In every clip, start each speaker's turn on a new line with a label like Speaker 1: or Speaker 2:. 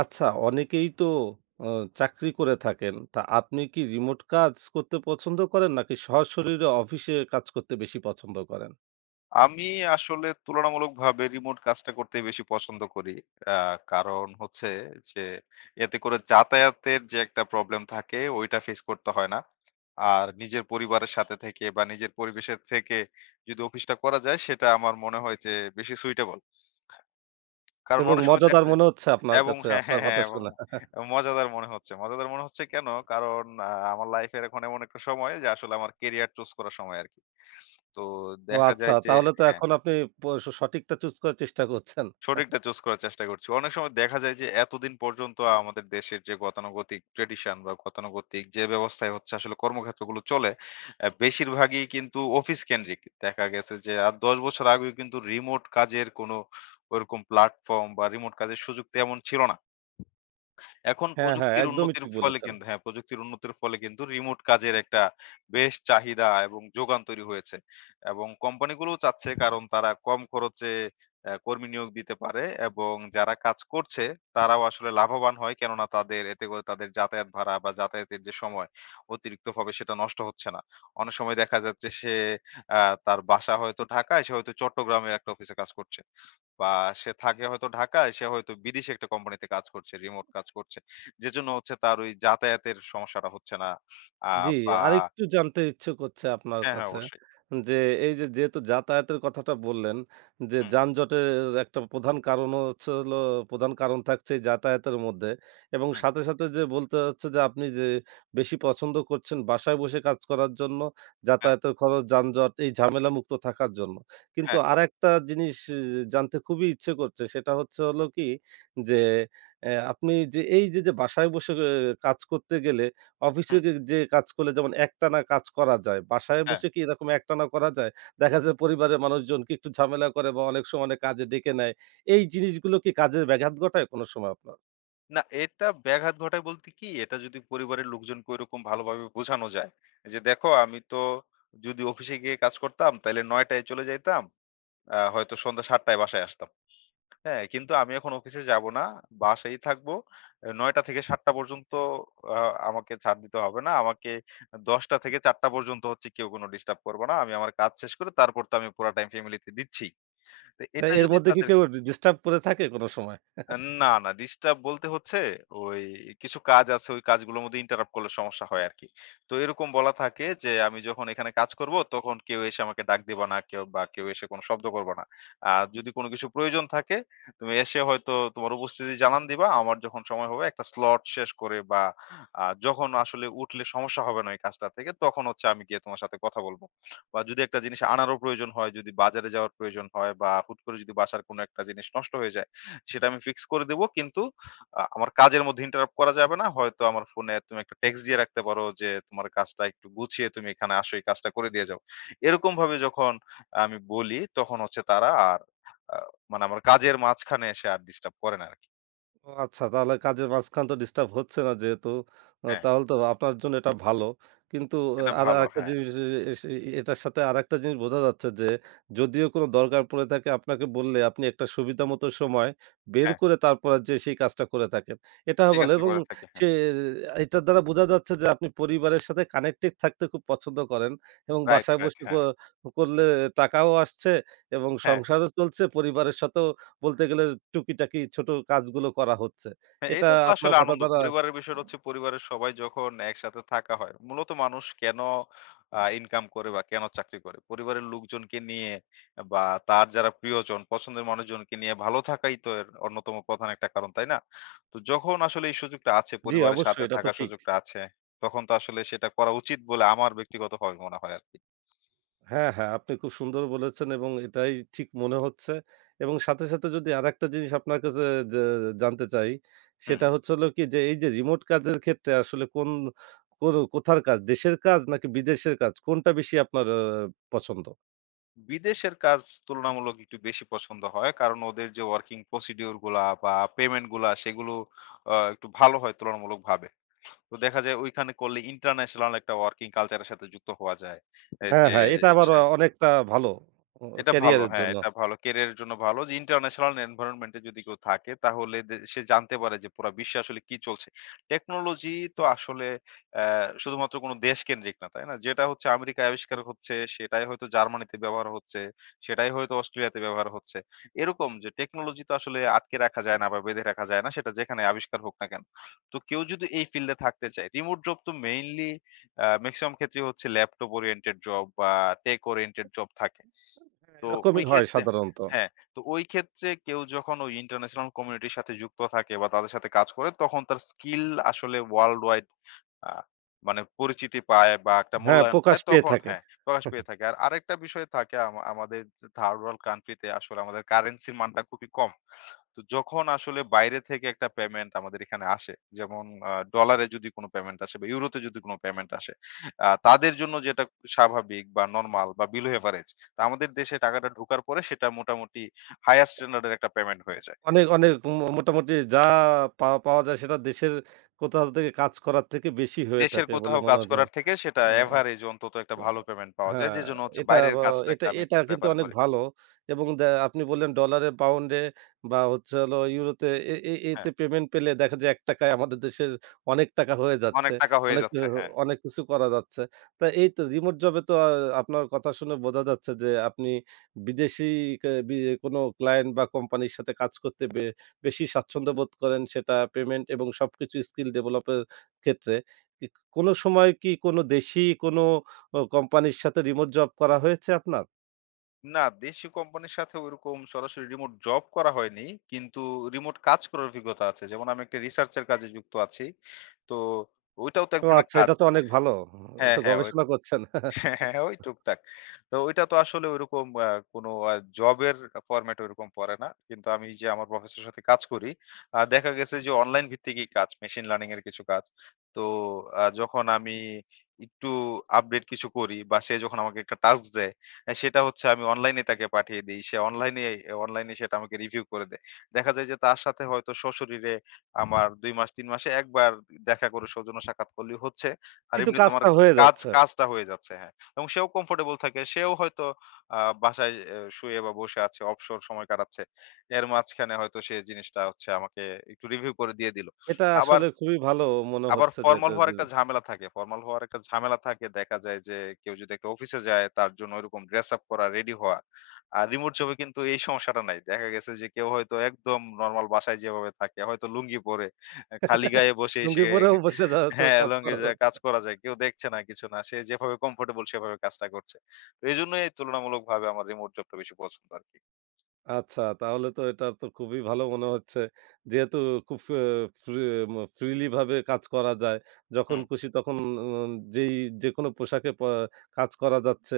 Speaker 1: আচ্ছা, অনেকেই তো অ চাকরি করে থাকেন। তা আপনি কি রিমোট কাজ করতে পছন্দ করেন নাকি সশরীরে অফিসে কাজ করতে বেশি পছন্দ করেন?
Speaker 2: আমি আসলে তুলনামূলকভাবে রিমোট কাজটা করতেই বেশি পছন্দ করি। আ কারণ হচ্ছে যে এতে করে যাতায়াতের যে একটা প্রবলেম থাকে ওইটা ফেস করতে হয় না। আর নিজের পরিবারের সাথে থেকে বা নিজের পরিবেশের থেকে যদি অফিসটা করা যায় সেটা আমার মনে হয় যে বেশি সুইটেবল। কারণ
Speaker 1: এবং
Speaker 2: অনেক সময় দেখা
Speaker 1: মজাদার
Speaker 2: যায়
Speaker 1: মনে হচ্ছে আপনার
Speaker 2: এবং
Speaker 1: কাছে,
Speaker 2: হ্যাঁ,
Speaker 1: আপনার
Speaker 2: হ্যাঁ, হ্যাঁ
Speaker 1: কথা
Speaker 2: এবং
Speaker 1: শুনে।
Speaker 2: মজাদার মনে হচ্ছে। মজাদার মনে হচ্ছে কেন? কারণ আমার লাইফের এখন এমন একটা সময় যে আসলে আমার ক্যারিয়ার চুজ করার সময় আরকি। তো
Speaker 1: ও
Speaker 2: দেখা
Speaker 1: আচ্ছা,
Speaker 2: যায় যে
Speaker 1: তাহলে তো
Speaker 2: হ্যাঁ।
Speaker 1: এখন আপনি প সঠিকটা চুজ করার চেষ্টা করছেন।
Speaker 2: সঠিকটা চুজ করার চেষ্টা করছি। অনেক সময় দেখা যায় যে এতদিন পর্যন্ত আমাদের দেশের যে গতানুগতিক ট্র্যাডিশন বা গতানুগতিক যে ব্যবস্থায় হচ্ছে আসলে কর্মক্ষেত্রগুলো চলে, বেশিরভাগই কিন্তু অফিস কেন্দ্রিক। দেখা গেছে যে আর ১০ বছর আগেও কিন্তু রিমোট কাজের কোনো ওরকম প্ল্যাটফর্ম বা রিমোট কাজের সুযোগ তেমন ছিল না। এখন
Speaker 1: হ্যাঁ, হ্যাঁ,
Speaker 2: প্রযুক্তির
Speaker 1: একদমই
Speaker 2: উন্নতির
Speaker 1: ঠিক
Speaker 2: ফলে
Speaker 1: বলেছেন।
Speaker 2: কিন্তু হ্যাঁ, প্রযুক্তির উন্নতির ফলে কিন্তু রিমোট কাজের একটা বেশ চাহিদা এবং যোগান তৈরি হয়েছে। এবং কোম্পানিগুলোও চাচ্ছে কারণ তারা কম খরচে কর্মী নিয়োগ দিতে পারে এবং যারা কাজ করছে তারাও আসলে লাভবান হয়। কেননা তাদের এতে করে তাদের যাতায়াত ভাড়া বা যাতায়াতের যে সময় অতিরিক্তভাবে সেটা নষ্ট হচ্ছে না। অনেক সময় দেখা যাচ্ছে সে আ তার বাসা হয়তো ঢাকায়, সে হয়তো চট্টগ্রামের একটা অফিসে কাজ করছে। বা সে থাকে হয়তো ঢাকায়, সে হয়তো বিদেশে একটা কোম্পানিতে কাজ করছে, রিমোট কাজ করছে। যেজন্য হচ্ছে তার ওই যাতায়াতের সমস্যাটা হচ্ছে না। আ
Speaker 1: জি,
Speaker 2: বা
Speaker 1: আরেকটু জানতে ইচ্ছে করছে আপনার
Speaker 2: হ্যাঁ, হ্যাঁ
Speaker 1: কাছে
Speaker 2: অবশ্যই।
Speaker 1: যে, এই যে যেহেতু যাতায়াতের কথাটা বললেন যে,
Speaker 2: হুম,
Speaker 1: যানজটের একটা প্রধান কারণও হচ্ছে হলো প্রধান কারণ থাকছে এই যাতায়াতের মধ্যে এবং
Speaker 2: হুম,
Speaker 1: সাথে, সাথে যে বলতে হচ্ছে যে আপনি যে বেশি পছন্দ করছেন বাসায় বসে কাজ করার জন্য,
Speaker 2: হ্যাঁ,
Speaker 1: যাতায়াতের খরচ, যানজট এই ঝামেলামুক্ত থাকার জন্য। কিন্তু
Speaker 2: হ্যাঁ,
Speaker 1: আরেকটা জিনিস জানতে খুবই ইচ্ছে করছে সেটা হচ্ছে হলো কি যে, আপনি যে এই যে বাসায় বসে কাজ করতে গেলে
Speaker 2: হুম,
Speaker 1: অফিসে যেয়ে কাজ করলে যেমন একটানা কাজ করা যায়। বাসায়
Speaker 2: হ্যাঁ।
Speaker 1: বসে কি এরকম একটানা করা যায়? দেখা যায় পরিবারের মানুষজন কি একটু ঝামেলা করে বা অনেক সময় অনেক কাজে ডেকে নেয়। এই জিনিসগুলো কি কাজের ব্যাঘাত ঘটায় কোনো সময় আপনার?
Speaker 2: না, এটা ব্যাঘাত ঘটায় বলতে কি, এটা যদি পরিবারের লোকজনকে ঐরকম ভালোভাবে বোঝানো যায় যে, "দেখো আমি তো যদি অফিসে গিয়ে কাজ করতাম তাইলে ৯ টায় চলে যাইতাম। হয়তো সন্ধ্যা ৭ টায় বাসায় আসতাম।" হ্যাঁ, কিন্তু আমি এখন অফিসে যাব না। বাসায়ই থাকব। ৯:০০ থেকে ৭:০০ পর্যন্ত আ আমাকে ছাড় দিতে হবে না। আমাকে ১০:০০ থেকে ৪:০০ পর্যন্ত হচ্ছে কেউ কোন ডিস্টার্ব করবে না। আমি আমার কাজ শেষ করে তারপর তো আমি পুরা টাইম ফ্যামিলিতে দিচ্ছি। তো
Speaker 1: তা
Speaker 2: এটা
Speaker 1: এর
Speaker 2: যদি
Speaker 1: মধ্যে কি
Speaker 2: তাদের
Speaker 1: কেউ ডিস্টার্ব করে থাকে কোনো সময়?
Speaker 2: আ না, না ডিস্টার্ব বলতে হচ্ছে ওই কিছু কাজ আছে, ওই কাজগুলোর মধ্যে ইন্টারাপ্ট করলে সমস্যা হয় আরকি। তো এরকম বলা থাকে যে, আমি যখন এখানে কাজ করব তখন কেউ এসে আমাকে ডাক দিবা না, কেউ বা কেউ এসে কোনো শব্দ করবা না। আর যদি কোনো কিছু প্রয়োজন থাকে তুমি এসে হয়তো তোমার উপস্থিতি জানান দিবা। আমার যখন সময় হবে একটা স্লট শেষ করে বা যখন আসলে উঠলে সমস্যা হবে না এই কাজটা থেকে তখন হচ্ছে আমি গিয়ে তোমার সাথে কথা বলব। বা যদি একটা জিনিস আনারও প্রয়োজন হয়, যদি বাজারে যাওয়ার প্রয়োজন হয় বা হুট করে যদি বাসার কোনো একটা জিনিস নষ্ট হয়ে যায় সেটা আমি ফিক্স করে দেব। কিন্তু আমার কাজের মধ্যে ইন্টারাপ্ট করা যাবে না। হয়তো আমার ফোনে তুমি একটা টেক্সট দিয়ে রাখতে পারো যে, "তোমার কাজটা একটু গুছিয়ে তুমি এখানে আসো, এই কাজটা করে দিয়ে যাও।" এরকমভাবে যখন আমি বলি, তখন হচ্ছে তারা আর আ মানে আমার কাজের মাঝখানে এসে আর ডিস্টার্ব করে না আরকি।
Speaker 1: ও আচ্ছা, তাহলে কাজের মাঝখান তো ডিস্টার্ব হচ্ছে না যেহেতু,
Speaker 2: হ্যাঁ,
Speaker 1: তাহলে তো আপনার জন্য এটা ভালো। কিন্তু
Speaker 2: এটা
Speaker 1: আর
Speaker 2: ভালো।
Speaker 1: আরেকটা
Speaker 2: হ্যাঁ,
Speaker 1: জিনিস এ এস এটার সাথে আরেকটা জিনিস বোঝা যাচ্ছে যে, যদিও কোনো দরকার পড়ে থাকে আপনাকে বললে আপনি একটা সুবিধামতো সময় বের
Speaker 2: হ্যাঁ।
Speaker 1: করে তারপরে যেয়ে সেই কাজটা করে থাকেন। এটা
Speaker 2: এই
Speaker 1: ভালো
Speaker 2: কাজটা
Speaker 1: এবং
Speaker 2: করে থাকি। হ্যাঁ।
Speaker 1: সে এটার দ্বারা বোঝা যাচ্ছে যে আপনি পরিবারের সাথে কানেক্টেড থাকতে খুব পছন্দ করেন এবং
Speaker 2: রাইট,
Speaker 1: বাসায়
Speaker 2: রাইট।
Speaker 1: বসে
Speaker 2: হ্যাঁ,
Speaker 1: করলে টাকাও আসছে এবং
Speaker 2: হ্যাঁ।
Speaker 1: সংসারও চলছে, পরিবারের সাথেও বলতে গেলে টুকিটাকি ছোট কাজগুলো করা হচ্ছে।
Speaker 2: হ্যাঁ,
Speaker 1: এটা
Speaker 2: এটা তো
Speaker 1: আপনার
Speaker 2: আসলে
Speaker 1: কথা
Speaker 2: আনন্দ।
Speaker 1: দ্বারা।
Speaker 2: পরিবারের বিষয়টা হচ্ছে পরিবারের সবাই যখন একসাথে থাকা হয়, মূলত মানুষ কেন ইনকাম করে বা কেন চাকরি করে? পরিবারের লোকজনকে নিয়ে বা তার যারা প্রিয়জন, পছন্দের মানুষজনকে নিয়ে ভালো থাকাই তো এর অন্যতম প্রধান একটা কারণ, তাই না? তো যখন আসলে এই সুযোগটা আছে,
Speaker 1: জি,
Speaker 2: পরিবারের সাথে
Speaker 1: অবশ্যই এটা তো
Speaker 2: থাকার
Speaker 1: ঠিক।
Speaker 2: সুযোগটা আছে, তখন তো আসলে সেটা করা উচিত বলে আমার ব্যক্তিগতভাবে মনে হয় আরকি।
Speaker 1: হ্যাঁ, হ্যাঁ, আপনি খুব সুন্দর বলেছেন এবং এটাই ঠিক মনে হচ্ছে এবং সাথে, সাথে যদি আরেকটা জিনিস আপনার কাছে যে জানতে চাই,
Speaker 2: হুম।
Speaker 1: সেটা হচ্ছে হলো কি যে এই যে রিমোট কাজের ক্ষেত্রে আসলে কোন কোন কোথার কাজ? দেশের কাজ নাকি বিদেশের কাজ? কোনটা বেশি আপনার পছন্দ?
Speaker 2: বিদেশের কাজ তুলনামূলক একটু বেশি পছন্দ হয়। কারণ ওদের যে ওয়ার্কিং প্রসিডিউর গুলা বা পেমেন্ট গুলা সেগুলো একটু ভালো হয় তুলনামূলকভাবে। তো দেখা যায় ঐখানে করলে ইন্টারন্যাশনাল একটা ওয়ার্কিং কালচার এর সাথে যুক্ত হওয়া যায়। এই
Speaker 1: হ্যাঁ,
Speaker 2: যে
Speaker 1: হ্যাঁ, এটা আবার অনেকটা ভালো অ
Speaker 2: এটা ভালো।
Speaker 1: ক্যারিয়ারের
Speaker 2: হ্যাঁ,
Speaker 1: জন্য।
Speaker 2: এটা ভালো। ক্যারিয়ার এর জন্য ভালো যে ইন্টারন্যাশনাল এনভায়রনমেন্ট এ যদি কেউ থাকে তাহলে সে জানতে পারে যে পুরা বিশ্বে আসলে কি চলছে। টেকনোলজি তো আসলে অ্যা শুধুমাত্র কোনো দেশ কেন্দ্রিক না, তাই না? যেটা হচ্ছে আমেরিকায় আবিষ্কার হচ্ছে, সেটাই হয়তো জার্মানিতে ব্যবহার হচ্ছে, সেটাই হয়তো অস্ট্রেলিয়াতে ব্যবহার হচ্ছে। এরকম যে টেকনোলজি তো আসলে আটকে রাখা যায় না বা বেঁধে রাখা যায় না, সেটা যেখানে আবিষ্কার হোক না কেন। তো কেউ যদি এই ফিল্ডে থাকতে চায়, রিমোট জব তো মেইনলি মেক্সিমাম ক্ষেত্রেই হচ্ছে ল্যাপটপ ওরিয়েন্টেড জব বা টেক ওরিয়েন্টেড জব থাকে।
Speaker 1: হ্যাঁ,
Speaker 2: তো ওই
Speaker 1: এরকমই হয়
Speaker 2: ক্ষেত্রে
Speaker 1: সাধারণত।
Speaker 2: হ্যাঁ, তো ওই ক্ষেত্রে কেউ যখন ওই ইন্টারন্যাশনাল কমিউনিটির সাথে যুক্ত থাকে বা তাদের সাথে কাজ করে তখন তার স্কিল আসলে ওয়ার্লড ওয়াইড আ মানে পরিচিতি পায় বা একটা
Speaker 1: হ্যাঁ,
Speaker 2: মূল্যায়ন
Speaker 1: প্রকাশ
Speaker 2: পায়
Speaker 1: পেয়ে
Speaker 2: তখন
Speaker 1: থাকে।
Speaker 2: হ্যাঁ, প্রকাশ পেয়ে থাকে। আর আরেকটা বিষয় থাকে আমাদের থার্ড ওয়ার্ল্ড কান্ট্রি তে আসলে আমাদের কারেন্সির মানটা খুবই কম। তো যখন আসলে বাইরে থেকে একটা পেমেন্ট আমাদের এখানে আসে, যেমন ডলারে যদি কোন পেমেন্ট আসে বা ইউরোতে যদি কোন পেমেন্ট আসে, তাদের জন্য যেটা স্বাভাবিক বা নরমাল বা বিলো এভারেজ। তো আমাদের দেশে টাকাটা ঢোকার পরে সেটা মোটামুটি হায়ার স্ট্যান্ডার্ড এর একটা পেমেন্ট হয়ে যায়।
Speaker 1: অনেক, অনেক মোটামুটি যা পাওয়া যায় সেটা দেশের কোথাও থেকে কাজ করার থেকে বেশি হয়ে
Speaker 2: দেশের
Speaker 1: থাকে বলে
Speaker 2: কোথাও
Speaker 1: মনে
Speaker 2: কাজ
Speaker 1: হতো।
Speaker 2: করার থেকে সেটা
Speaker 1: আ আ
Speaker 2: এভারেজ অন্তত একটা ভালো পেমেন্ট পাওয়া যায়।
Speaker 1: হ্যাঁ,
Speaker 2: যেজন্য হচ্ছে
Speaker 1: এটা
Speaker 2: বাইরের কাজটাকে
Speaker 1: এটা
Speaker 2: আমি
Speaker 1: এটা
Speaker 2: একটু
Speaker 1: কিন্তু
Speaker 2: প্রেফার
Speaker 1: অনেক
Speaker 2: করি।
Speaker 1: ভালো এবং আপনি বললেন ডলারে, পাউন্ডে বা হচ্ছে হলো ইউরোতে এ এ
Speaker 2: হ্যাঁ,
Speaker 1: এতে পেমেন্ট পেলে দেখা যায় ৳১ য় আমাদের দেশের অনেক টাকা হয়ে
Speaker 2: অনেক
Speaker 1: যাচ্ছে।
Speaker 2: টাকা হয়ে
Speaker 1: অনেক অ
Speaker 2: যাচ্ছে। হ্যাঁ।
Speaker 1: অনেক কিছু করা যাচ্ছে। তা এই তো রিমোট জবে তো আপনার কথা শুনে বোঝা যাচ্ছে যে আপনি বিদেশী কে বি কোনো ক্লায়েন্ট বা কোম্পানির সাথে কাজ করতে বেশি স্বাচ্ছন্দ্য বোধ করেন সেটা পেমেন্ট এবং সবকিছু স্কিল ডেভেলপের ক্ষেত্রে। কি কোনো সময় কি কোনো দেশী কোনো কোম্পানির সাথে রিমোট জব করা হয়েছে আপনার?
Speaker 2: না, দেশি কোম্পানির সাথে ওইরকম সরাসরি রিমোট জব করা হয়নি। কিন্তু রিমোট কাজ করার অভিজ্ঞতা আছে। যেমন আমি একটা রিসার্চ এর কাজে যুক্ত আছি। তো ওইটাও তো এক
Speaker 1: ও
Speaker 2: ধরনের
Speaker 1: আচ্ছা,
Speaker 2: কাজ।
Speaker 1: এটা তো অনেক ভালো।
Speaker 2: হ্যাঁ,
Speaker 1: একটু
Speaker 2: হ্যাঁ, হ্যাঁ।
Speaker 1: গবেষণা করছেন।
Speaker 2: হ্যাঁ, হ্যাঁ, ওই টুকটাক। তো ওইটা তো আসলে ঐরকম কোনো জবের ফরম্যাট ওরকম পড়ে না। কিন্তু আমি যে আমার প্রফেসরের সাথে কাজ করি, দেখা গেছে যে অনলাইন ভিত্তিকই কাজ, মেশিন লার্নিং এর কিছু কাজ। তো যখন আমি একটু আপডেট কিছু করি বা সে যখন আমাকে একটা টাস্ক দেয়, সেটা হচ্ছে আমি অনলাইনে তাকে পাঠিয়ে দেই। সে অনলাইনে অনলাইনে সেটা আমাকে রিভিউ করে দেয়। দেখা যায় যে তার সাথে হয়তো সশরীরে আমার ২ মাস ৩ মাসে একবার দেখা করে সৌজন্য সাক্ষাৎ করলেই হচ্ছে। আর
Speaker 1: কিন্তু
Speaker 2: এমনিতে আমার
Speaker 1: কাজটা হয়ে যাচ্ছে।
Speaker 2: কাজটা হয়ে যাচ্ছে। হ্যাঁ। এবং সেও কমফোর্টেবল থাকে। সেও হয়তো আ বাসায় এ শুয়ে বা বসে আছে, অবসর সময় কাটাচ্ছে। এর মাঝখানে হয়তো সে জিনিসটা হচ্ছে আমাকে একটু রিভিউ করে দিয়ে দিল।
Speaker 1: এটা
Speaker 2: আবার,
Speaker 1: আসলে খুবই ভালো মনে হচ্ছে যে
Speaker 2: ফরমাল
Speaker 1: এটা
Speaker 2: হওয়ার
Speaker 1: যে
Speaker 2: একটা ঝামেলা থাকে। ফরমাল হওয়ার একটা ঝামেলা থাকে। দেখা যায় যে কেউ যদি একটা অফিসে যায় তার জন্য ওইরকম ড্রেস আপ করা, রেডি হওয়া। আর রিমোট জবে কিন্তু এই সমস্যাটা নাই। দেখা গেছে যে কেউ হয়তো একদম নরমাল বাসায় যেভাবে থাকে হয়তো লুঙ্গি পরে, এ খালি গায়ে বসেই
Speaker 1: লুঙ্গি
Speaker 2: সে
Speaker 1: পরেও বসে যা চ
Speaker 2: হ্যাঁ,
Speaker 1: কাজ
Speaker 2: লংগি
Speaker 1: করা
Speaker 2: যায়
Speaker 1: যাচ্ছে।
Speaker 2: কাজ করা যায়। কেউ দেখছে না, কিছু না। সে যেভাবে কমফোর্টেবল সেভাবে কাজটা করছে। তো এজন্যই তুলনামূলকভাবে আমার রিমোট জবটা বেশি পছন্দ আরকি।
Speaker 1: আচ্ছা, তাহলে তো এটা তো খুবই ভালো মনে হচ্ছে। যেহেতু খুব ফে ফ্রি ম ফ্রিলি ভাবে কাজ করা যায়। যখন
Speaker 2: হুম।
Speaker 1: খুশি তখন উম যেই যেকোনো পোশাকে কাজ করা যাচ্ছে।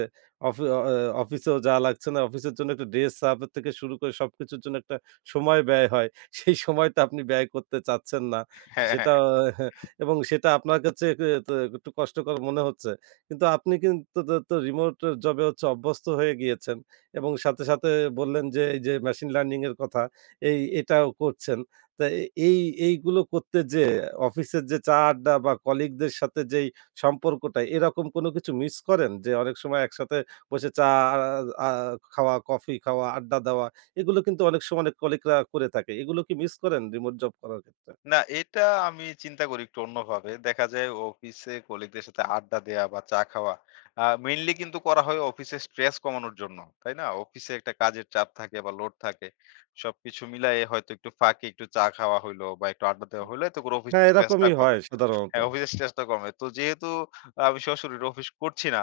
Speaker 1: অফি অ এ অফিসেও যাওয়া লাগছে না। অফিসের জন্য একটু ড্রেস আপ এর থেকে শুরু করে সবকিছুর জন্য একটা সময় ব্যয় হয়। সেই সময়টা আপনি ব্যয় করতে চাচ্ছেন না।
Speaker 2: হ্যাঁ,
Speaker 1: সেটা
Speaker 2: হ্যাঁ।
Speaker 1: আহ, এবং সেটা আপনার কাছে এ ত একটু কষ্টকর মনে হচ্ছে। কিন্তু আপনি কিন্তু তো তো রিমোট জবে হচ্ছে অভ্যস্ত হয়ে গিয়েছেন। এবং সাথে, সাথে বললেন যে এই যে মেশিন লার্নিং এর কথা এটাও করছেন। তা এ এই এইগুলো করতে যেয়ে অফিসের যে চা আড্ডা বা কলিগদের সাথে যেই সম্পর্কটা এরকম কোনো কিছু মিস করেন? যে অনেক সময় একসাথে বসে চা আ আ খাওয়া, কফি খাওয়া, আড্ডা দেওয়া এগুলো কিন্তু অনেক সময় অনেক কলিগরা করে থাকে। এগুলো কি মিস করেন রিমোট জব করার ক্ষেত্রে?
Speaker 2: না, এটা আমি চিন্তা করি একটু অন্যভাবে। দেখা যায় অফিসে কলিগদের সাথে আড্ডা দেয়া বা চা খাওয়া মেইনলি কিন্তু করা হয় অফিসে স্ট্রেস কমানোর জন্য। তাই না? অফিসে একটা কাজের চাপ থাকে বা লোড থাকে। সবকিছু মিলায়ে হয়তো একটু ফাঁকে একটু চা খাওয়া হইলো বা একটু আড্ডা দেওয়া হইলো এতে করে অফিস
Speaker 1: হ্যাঁ,
Speaker 2: স্ট্রেসটা
Speaker 1: এরকমই
Speaker 2: কমে।
Speaker 1: হয় সাধারণত।
Speaker 2: হ্যাঁ, অফিসের স্ট্রেসটা কমে। তো যেহেতু আমি সরাসরি অফিস করছি না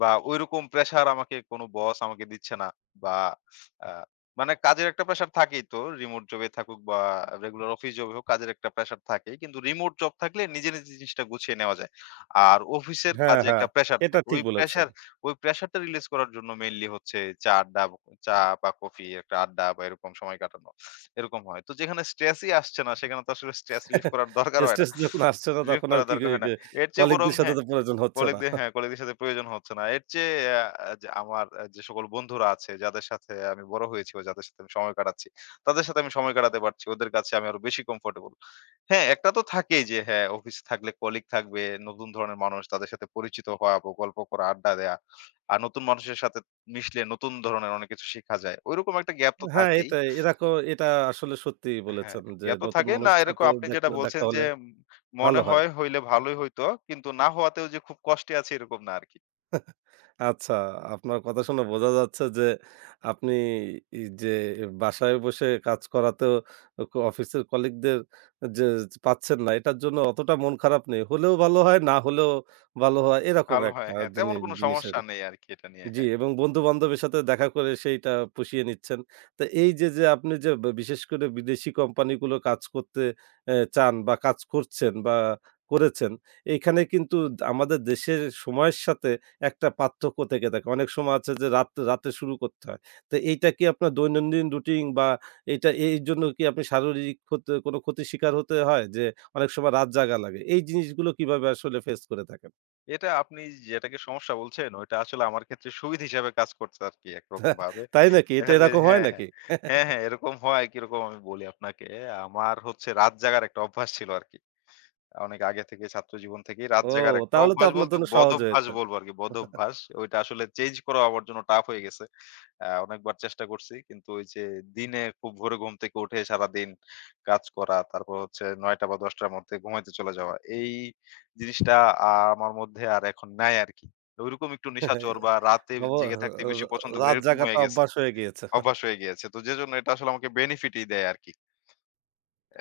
Speaker 2: বা ঐরকম প্রেশার আমাকে কোন বস আমাকে দিচ্ছে না বা আ মানে কাজের একটা প্রেশার থাকেই তো। রিমোট জবে থাকুক বা রেগুলার অফিস জবে হোক কাজের একটা প্রেশার থাকেই। কিন্তু রিমোট জব থাকলে নিজে, নিজে জিনিসটা গুছিয়ে নেওয়া যায়। আর অফিসের
Speaker 1: হ্যাঁ,
Speaker 2: কাজে
Speaker 1: হ্যাঁ,
Speaker 2: একটা প্রেশার
Speaker 1: এটা
Speaker 2: থাকে।
Speaker 1: ঠিক বলেছেন।
Speaker 2: ওই প্রেশারটা রিলিজ করার জন্য মেইনলি হচ্ছে চা আড্ডা, চা বা কফি একটা আড্ডা বা এরকম সময় কাটানো। এরকম হয়। তো যেখানে স্ট্রেসই আসছে না সেখানে তো আসলে স্ট্রেস রিলিফ করার দরকার হয় না।
Speaker 1: স্ট্রেস যখন আসছে না
Speaker 2: ব্রিফ
Speaker 1: তখন আর
Speaker 2: করা
Speaker 1: কি গে
Speaker 2: দরকার হয় না।
Speaker 1: গে
Speaker 2: এর চেয়ে বরং
Speaker 1: কলিগদের সাথে
Speaker 2: হ্যাঁ,
Speaker 1: তো প্রয়োজন হচ্ছে না।
Speaker 2: হ্যাঁ, কলিগদের সাথে প্রয়োজন হচ্ছে না। এর চেয়ে আ যে আমার আ যে সকল বন্ধুরা আছে, যাদের সাথে আমি বড় হয়েছি বা যাদের সাথে আমি সময় কাটাচ্ছি, তাদের সাথে আমি সময় কাটাতে পারছি। ওদের কাছে আমি আরো বেশি কমফোর্টেবল। হ্যাঁ, একটা তো থাকেই যে হ্যাঁ, অফিসে থাকলে কলিগ থাকবে, নতুন ধরনের মানুষ, তাদের সাথে পরিচিত হওয়া, গল্প করা, আড্ডা দেয়া। আর নতুন মানুষের সাথে মিশলে নতুন ধরনের অনেক কিছু শিখা যায়। ঐরকম একটা গ্যাপ তো
Speaker 1: হ্যাঁ,
Speaker 2: থাকেই।
Speaker 1: এটাই। এটা আসলে সত্যিই
Speaker 2: হ্যাঁ,
Speaker 1: বলেছেন যে,
Speaker 2: জ্ঞাত
Speaker 1: নতুন
Speaker 2: থাকে না
Speaker 1: মানুষের
Speaker 2: এরকম
Speaker 1: সাথে
Speaker 2: আপনি যেটা বলছেন
Speaker 1: দেখা
Speaker 2: যে
Speaker 1: হলে
Speaker 2: মনে
Speaker 1: ভালো হয়।
Speaker 2: হয় হইলে ভালোই হইতো। কিন্তু না হওয়াতেও যে খুব কষ্টে আছি এরকম না আরকি।
Speaker 1: আচ্ছা, আপনার কথা শুনে বোঝা যাচ্ছে যে, আপনি ই যে বাসায় বসে কাজ করাতেও অফিসের কলিগদের যে পাচ্ছেন না, এটার জন্য অতটা মন খারাপ নেই। হলেও ভালো হয়, না হলেও ভালো হয়, এরকম
Speaker 2: ভালো হয়
Speaker 1: একটা
Speaker 2: হ্যাঁ, তেমন কোনো
Speaker 1: জিনিস
Speaker 2: সমস্যা
Speaker 1: আরকি।
Speaker 2: নেই আরকি এটা নিয়ে
Speaker 1: জি,
Speaker 2: হ্যাঁ।
Speaker 1: এবং বন্ধু-বান্ধবের সাথে দেখা করে সেইটা পুষিয়ে নিচ্ছেন। তো এই যে আপনি যে বিশেষ করে বিদেশি কোম্পানিগুলো কাজ করতে চান বা কাজ করছেন বা করেছেন, এইখানে কিন্তু আমাদের দেশের সময়ের সাথে একটা পার্থক্য থেকে থাকে। অনেক সময় আছে যে রাতে শুরু করতে হয়। তো এইটা কি আপনার দৈনন্দিন রুটিন বা এইটা এইজন্য কি আপনি শারীরিক কোনো ক্ষতির শিকার হতে হয়? যে অনেক সময় রাত জাগা লাগে। এই জিনিসগুলো কিভাবে আসলে ফেস করে থাকেন?
Speaker 2: এটা আপনি যেটাকে সমস্যা বলছেন ওইটা আসলে আমার ক্ষেত্রে সুবিধা হিসেবে কাজ করছে আরকি একরকম ভাবে।
Speaker 1: তাই নাকি? এটা
Speaker 2: দেখা যায়
Speaker 1: এরকম হয়
Speaker 2: হ্যাঁ, হ্যাঁ।
Speaker 1: নাকি?
Speaker 2: হ্যাঁ, হ্যাঁ এরকম হয় কিরকম আমি বলি আপনাকে। আমার হচ্ছে রাত জাগার একটা অভ্যাস ছিল আরকি। অনেক আগে থেকে ছাত্র জীবন থেকেই রাত
Speaker 1: ও!
Speaker 2: জাগার একটা
Speaker 1: তাহলে তো
Speaker 2: অভ্যাস
Speaker 1: আপনার
Speaker 2: বলতে
Speaker 1: জন্য সহজ
Speaker 2: বদভ্যাস
Speaker 1: হয়েছে।
Speaker 2: বলবো আরকি বদভ্যাস। ওইটা আসলে চেঞ্জ করা আমার জন্য টাফ হয়ে গেছে। অনেকবার চেষ্টা করছি। কিন্তু ওই যে দিনে খুব ভোরে ঘুম থেকে উঠে সারাদিন কাজ করা, তারপর হচ্ছে ৯:০০ বা ১০:০০ র মধ্যে ঘুমাইতে চলে যাওয়া। এই জিনিসটা আমার মধ্যে আর এখন নাই আরকি। ওইরকম একটু নিশাচর বা রাতে
Speaker 1: অব
Speaker 2: জেগে থাকতে বেশি পছন্দ করি
Speaker 1: রাত
Speaker 2: এরকম
Speaker 1: জাগাটা
Speaker 2: হয়ে গেছে।
Speaker 1: অভ্যাস হয়ে গিয়েছে।
Speaker 2: অভ্যাস হয়ে গিয়েছে। তো যেজন্য এটা আসলে আমাকে বেনিফিটই দেয় আরকি।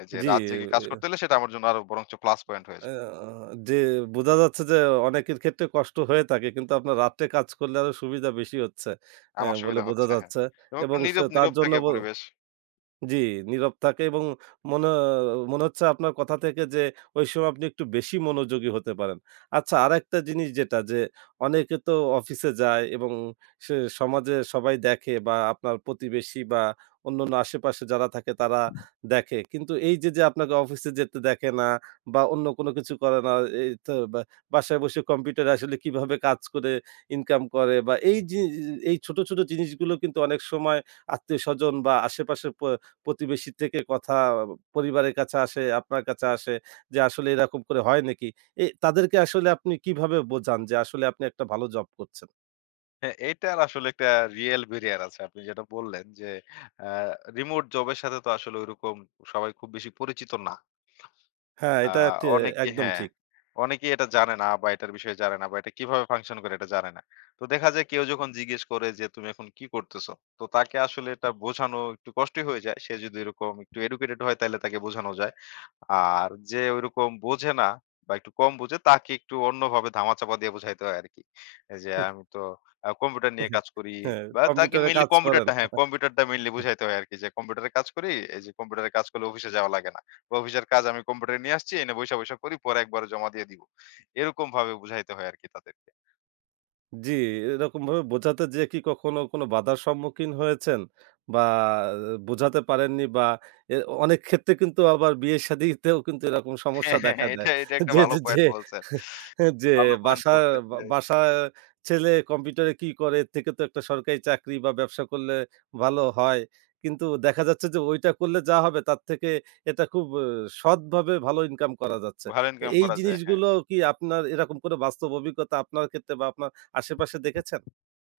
Speaker 2: এই যে
Speaker 1: জি,
Speaker 2: রাত জেগে কাজ করতে হলে সেটা আমার জন্য আরো বরঞ্চ প্লাস পয়েন্ট হয়ে
Speaker 1: আ
Speaker 2: যায়।
Speaker 1: যে বোঝা যাচ্ছে যে অনেকের ক্ষেত্রে কষ্ট হয়ে থাকে। কিন্তু আপনার রাত্রে কাজ করলে আরো সুবিধা বেশি হচ্ছে,
Speaker 2: আমার
Speaker 1: বলে
Speaker 2: সুবিধা
Speaker 1: বোঝা
Speaker 2: হচ্ছে, হ্যাঁ।
Speaker 1: যাচ্ছে
Speaker 2: এবং একটু
Speaker 1: এবং সে
Speaker 2: নীরব,
Speaker 1: তার
Speaker 2: নীরব
Speaker 1: জন্য
Speaker 2: থাকে পরিবেশ।
Speaker 1: জি, নীরব থাকে এবং মনে মনে হচ্ছে আপনার কথা থেকে যে ওই সময় আপনি একটু বেশি মনোযোগী হতে পারেন। আচ্ছা, আরেকটা জিনিস যে অনেকে তো অফিসে যায় এবং সে সমাজে সবাই দেখে বা আপনার প্রতিবেশী বা অন্যান্য আশেপাশে যারা থাকে তারা দেখে। কিন্তু এই যে আপনাকে অফিসে যেতে দেখে না বা অন্য কোনো কিছু করে না, এই তো বা বাসায় বসে কম্পিউটারে আসলে কিভাবে কাজ করে ইনকাম করে বা এই ছোট, ছোট জিনিসগুলো কিন্তু অনেক সময় আত্মীয়স্বজন বা আশেপাশের প্রতিবেশী থেকে কথা পরিবারের কাছে আসে, আপনার কাছে আসে যে আসলে এরকম করে হয় নাকি? তাদেরকে আসলে আপনি কিভাবে বোঝান যে আসলে আপনি একটা ভালো জব করছেন?
Speaker 2: হ্যাঁ, এটার আসলে একটা রিয়েল ব্যারিয়ার আছে। আপনি যেটা বললেন যে, আ রিমোট জবের সাথে তো আসলে ঐরকম সবাই খুব বেশি পরিচিত না।
Speaker 1: হ্যাঁ,
Speaker 2: আ
Speaker 1: এটা
Speaker 2: অনেকে
Speaker 1: একদম
Speaker 2: হ্যাঁ,
Speaker 1: ঠিক।
Speaker 2: অনেকেই এটা জানে না বা এটার বিষয়ে জানে না বা এটা কিভাবে ফাংশন করে এটা জানে না। তো দেখা যায় কেউ যখন জিজ্ঞেস করে যে, "তুমি এখন কি করতেছো?" তো তাকে আসলে এটা বোঝানো একটু কষ্টই হয়ে যায়। সে যদি এরকম একটু এডুকেটেড হয় তাইলে তাকে বোঝানো যায়। আর যে ওইরকম বোঝে না বা একটু কম বোঝে তাকে একটু অন্যভাবে ধামাচাপা দিয়ে বুঝাইতে হয় আরকি। যে
Speaker 1: হুম,
Speaker 2: আমি তো কম্পিউটার নিয়ে
Speaker 1: হ্যাঁ,
Speaker 2: কাজ করি
Speaker 1: হ্যাঁ,
Speaker 2: বা তাকে
Speaker 1: কম্পিউটারে
Speaker 2: মেইনলি
Speaker 1: কাজ করেন।
Speaker 2: হ্যাঁ, কম্পিউটারটা মেইনলি বুঝাইতে হয় আরকি যে, "কম্পিউটারে কাজ করি। এই যে কম্পিউটারে কাজ করলে অফিসে যাওয়া লাগে না।" অফিসের কাজ আমি কম্পিউটারে নিয়ে আসছি, এনে বইসা, বইসা করি। পরে একবারে জমা দিয়ে দিব। এরকম ভাবে বুঝাইতে হয় আরকি তাদেরকে।
Speaker 1: জি, এরকমভাবে বোঝাতে যেয়ে কি কখনো কোনো বাধার সম্মুখীন হয়েছেন? বা বোঝাতে পারেননি বা এ অনেক ক্ষেত্রে কিন্তু আবার বিয়ে-শাদীতেও কিন্তু এরকম
Speaker 2: হ্যাঁ,
Speaker 1: সমস্যা
Speaker 2: হ্যাঁ,
Speaker 1: দেখা
Speaker 2: হ্যাঁ।
Speaker 1: দেয়।
Speaker 2: এটা একটা
Speaker 1: যে,
Speaker 2: ভালো
Speaker 1: যে, যে,
Speaker 2: পয়েন্ট বলছেন।
Speaker 1: যে,
Speaker 2: ভালো পয়েন্ট
Speaker 1: বাসা
Speaker 2: বলছেন যে,
Speaker 1: বাসায় ছেলে কম্পিউটারে কি করে এর থেকে তো একটা সরকারি চাকরি বা ব্যবসা করলে ভালো হয়। কিন্তু দেখা যাচ্ছে যে ওইটা করলে যা হবে তার থেকে এটা খুব সৎভাবে ভালো ইনকাম করা যাচ্ছে।
Speaker 2: ভালো
Speaker 1: তো
Speaker 2: ইনকাম
Speaker 1: এই
Speaker 2: করা যায়। হ্যাঁ।
Speaker 1: জিনিসগুলো কি আপনার এরকম কোনো বাস্তব অভিজ্ঞতা আপনার ক্ষেত্রে বা আপনার আশেপাশে দেখেছেন?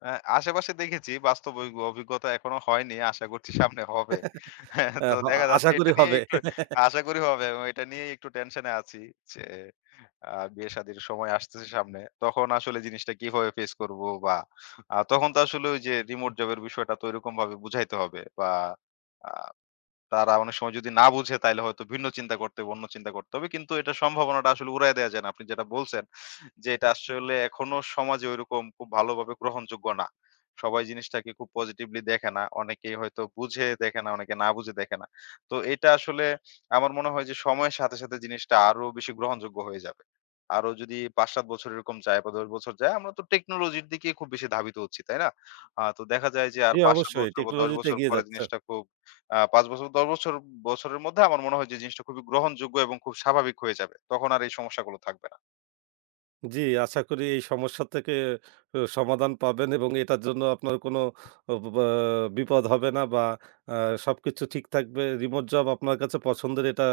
Speaker 2: আশেপাশে দেখেছি বাস্তব অভি অভিজ্ঞতা এখনো হয়নি। আশা করছি সামনে হবে। হ্যাঁ,
Speaker 1: আ
Speaker 2: তো
Speaker 1: হ
Speaker 2: দেখা যাচ্ছে
Speaker 1: আশা
Speaker 2: এটা
Speaker 1: করি
Speaker 2: নিয়ে
Speaker 1: হবে।
Speaker 2: একটু আশা করি হবে এবং এটা নিয়েই একটু টেনশনে আছি যে বিয়ে-শাদির সময় আসতেছে সামনে। তখন আসলে জিনিসটা কিভাবে ফেস করব বা তখন তো আসলে ওই যে রিমোট জবের বিষয়টা তো ওইরকম ভাবে বুঝাইতে হবে বা আ তারা অনেক সময় যদি না বুঝে তাইলে হয়তো ভিন্ন চিন্তা করতে হবে, অন্য চিন্তা করতে হবে। কিন্তু এটার সম্ভাবনাটা আসলে উড়ায় দেয়া যায় না। আপনি যেটা বলছেন যে এটা আসলে এখনো সমাজে ঐরকম খুব ভালোভাবে গ্রহণযোগ্য না। সবাই জিনিসটাকে খুব পজিটিভলি দেখে না। অনেকেই হয়তো বুঝে দেখে না, অনেকে না বুঝে দেখে না। তো এটা আসলে আমার মনে হয় যে সময়ের সাথে, সাথে জিনিসটা আরো বেশি গ্রহণযোগ্য হয়ে যাবে। আরো যদি ৫-৭ বছর এরকম যায় বা ১০ বছর যায় আমরা তো টেকনোলজির দিকে খুব বেশি ধাবিত হচ্ছি, তাই না? তো দেখা যায় যে আর
Speaker 1: জি,
Speaker 2: ৫-৭
Speaker 1: অবশ্যই
Speaker 2: বছর বা ১০
Speaker 1: টেকনোলজিতে
Speaker 2: বছর
Speaker 1: এগিয়ে
Speaker 2: পরে
Speaker 1: যাচ্ছেন।
Speaker 2: জিনিসটা খুব ৫ বছর ১০ বছরের মধ্যে আমার মনে হয় যে জিনিসটা খুবই গ্রহণযোগ্য এবং খুব স্বাভাবিক হয়ে যাবে। তখন আর এই সমস্যাগুলো থাকবে না।
Speaker 1: জি, আশা করি এই সমস্যা থেকে সমাধান পাবেন এবং এটার জন্য আপনার কোনো বা বিপদ হবে না বা আ সবকিছু ঠিক থাকবে। রিমোট জব আপনার কাছে পছন্দের এটা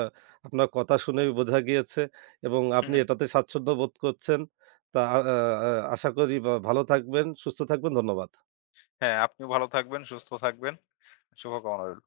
Speaker 1: আপনার কথা শুনেই বোঝা গিয়েছে এবং আপনি
Speaker 2: হুম,
Speaker 1: এটাতে স্বাচ্ছন্দ্য বোধ করছেন। তা আ আ আ আশা করি বা ভালো থাকবেন, সুস্থ থাকবেন। ধন্যবাদ।
Speaker 2: হ্যাঁ, আপনিও ভালো থাকবেন, সুস্থ থাকবেন। শুভকামনা রইল।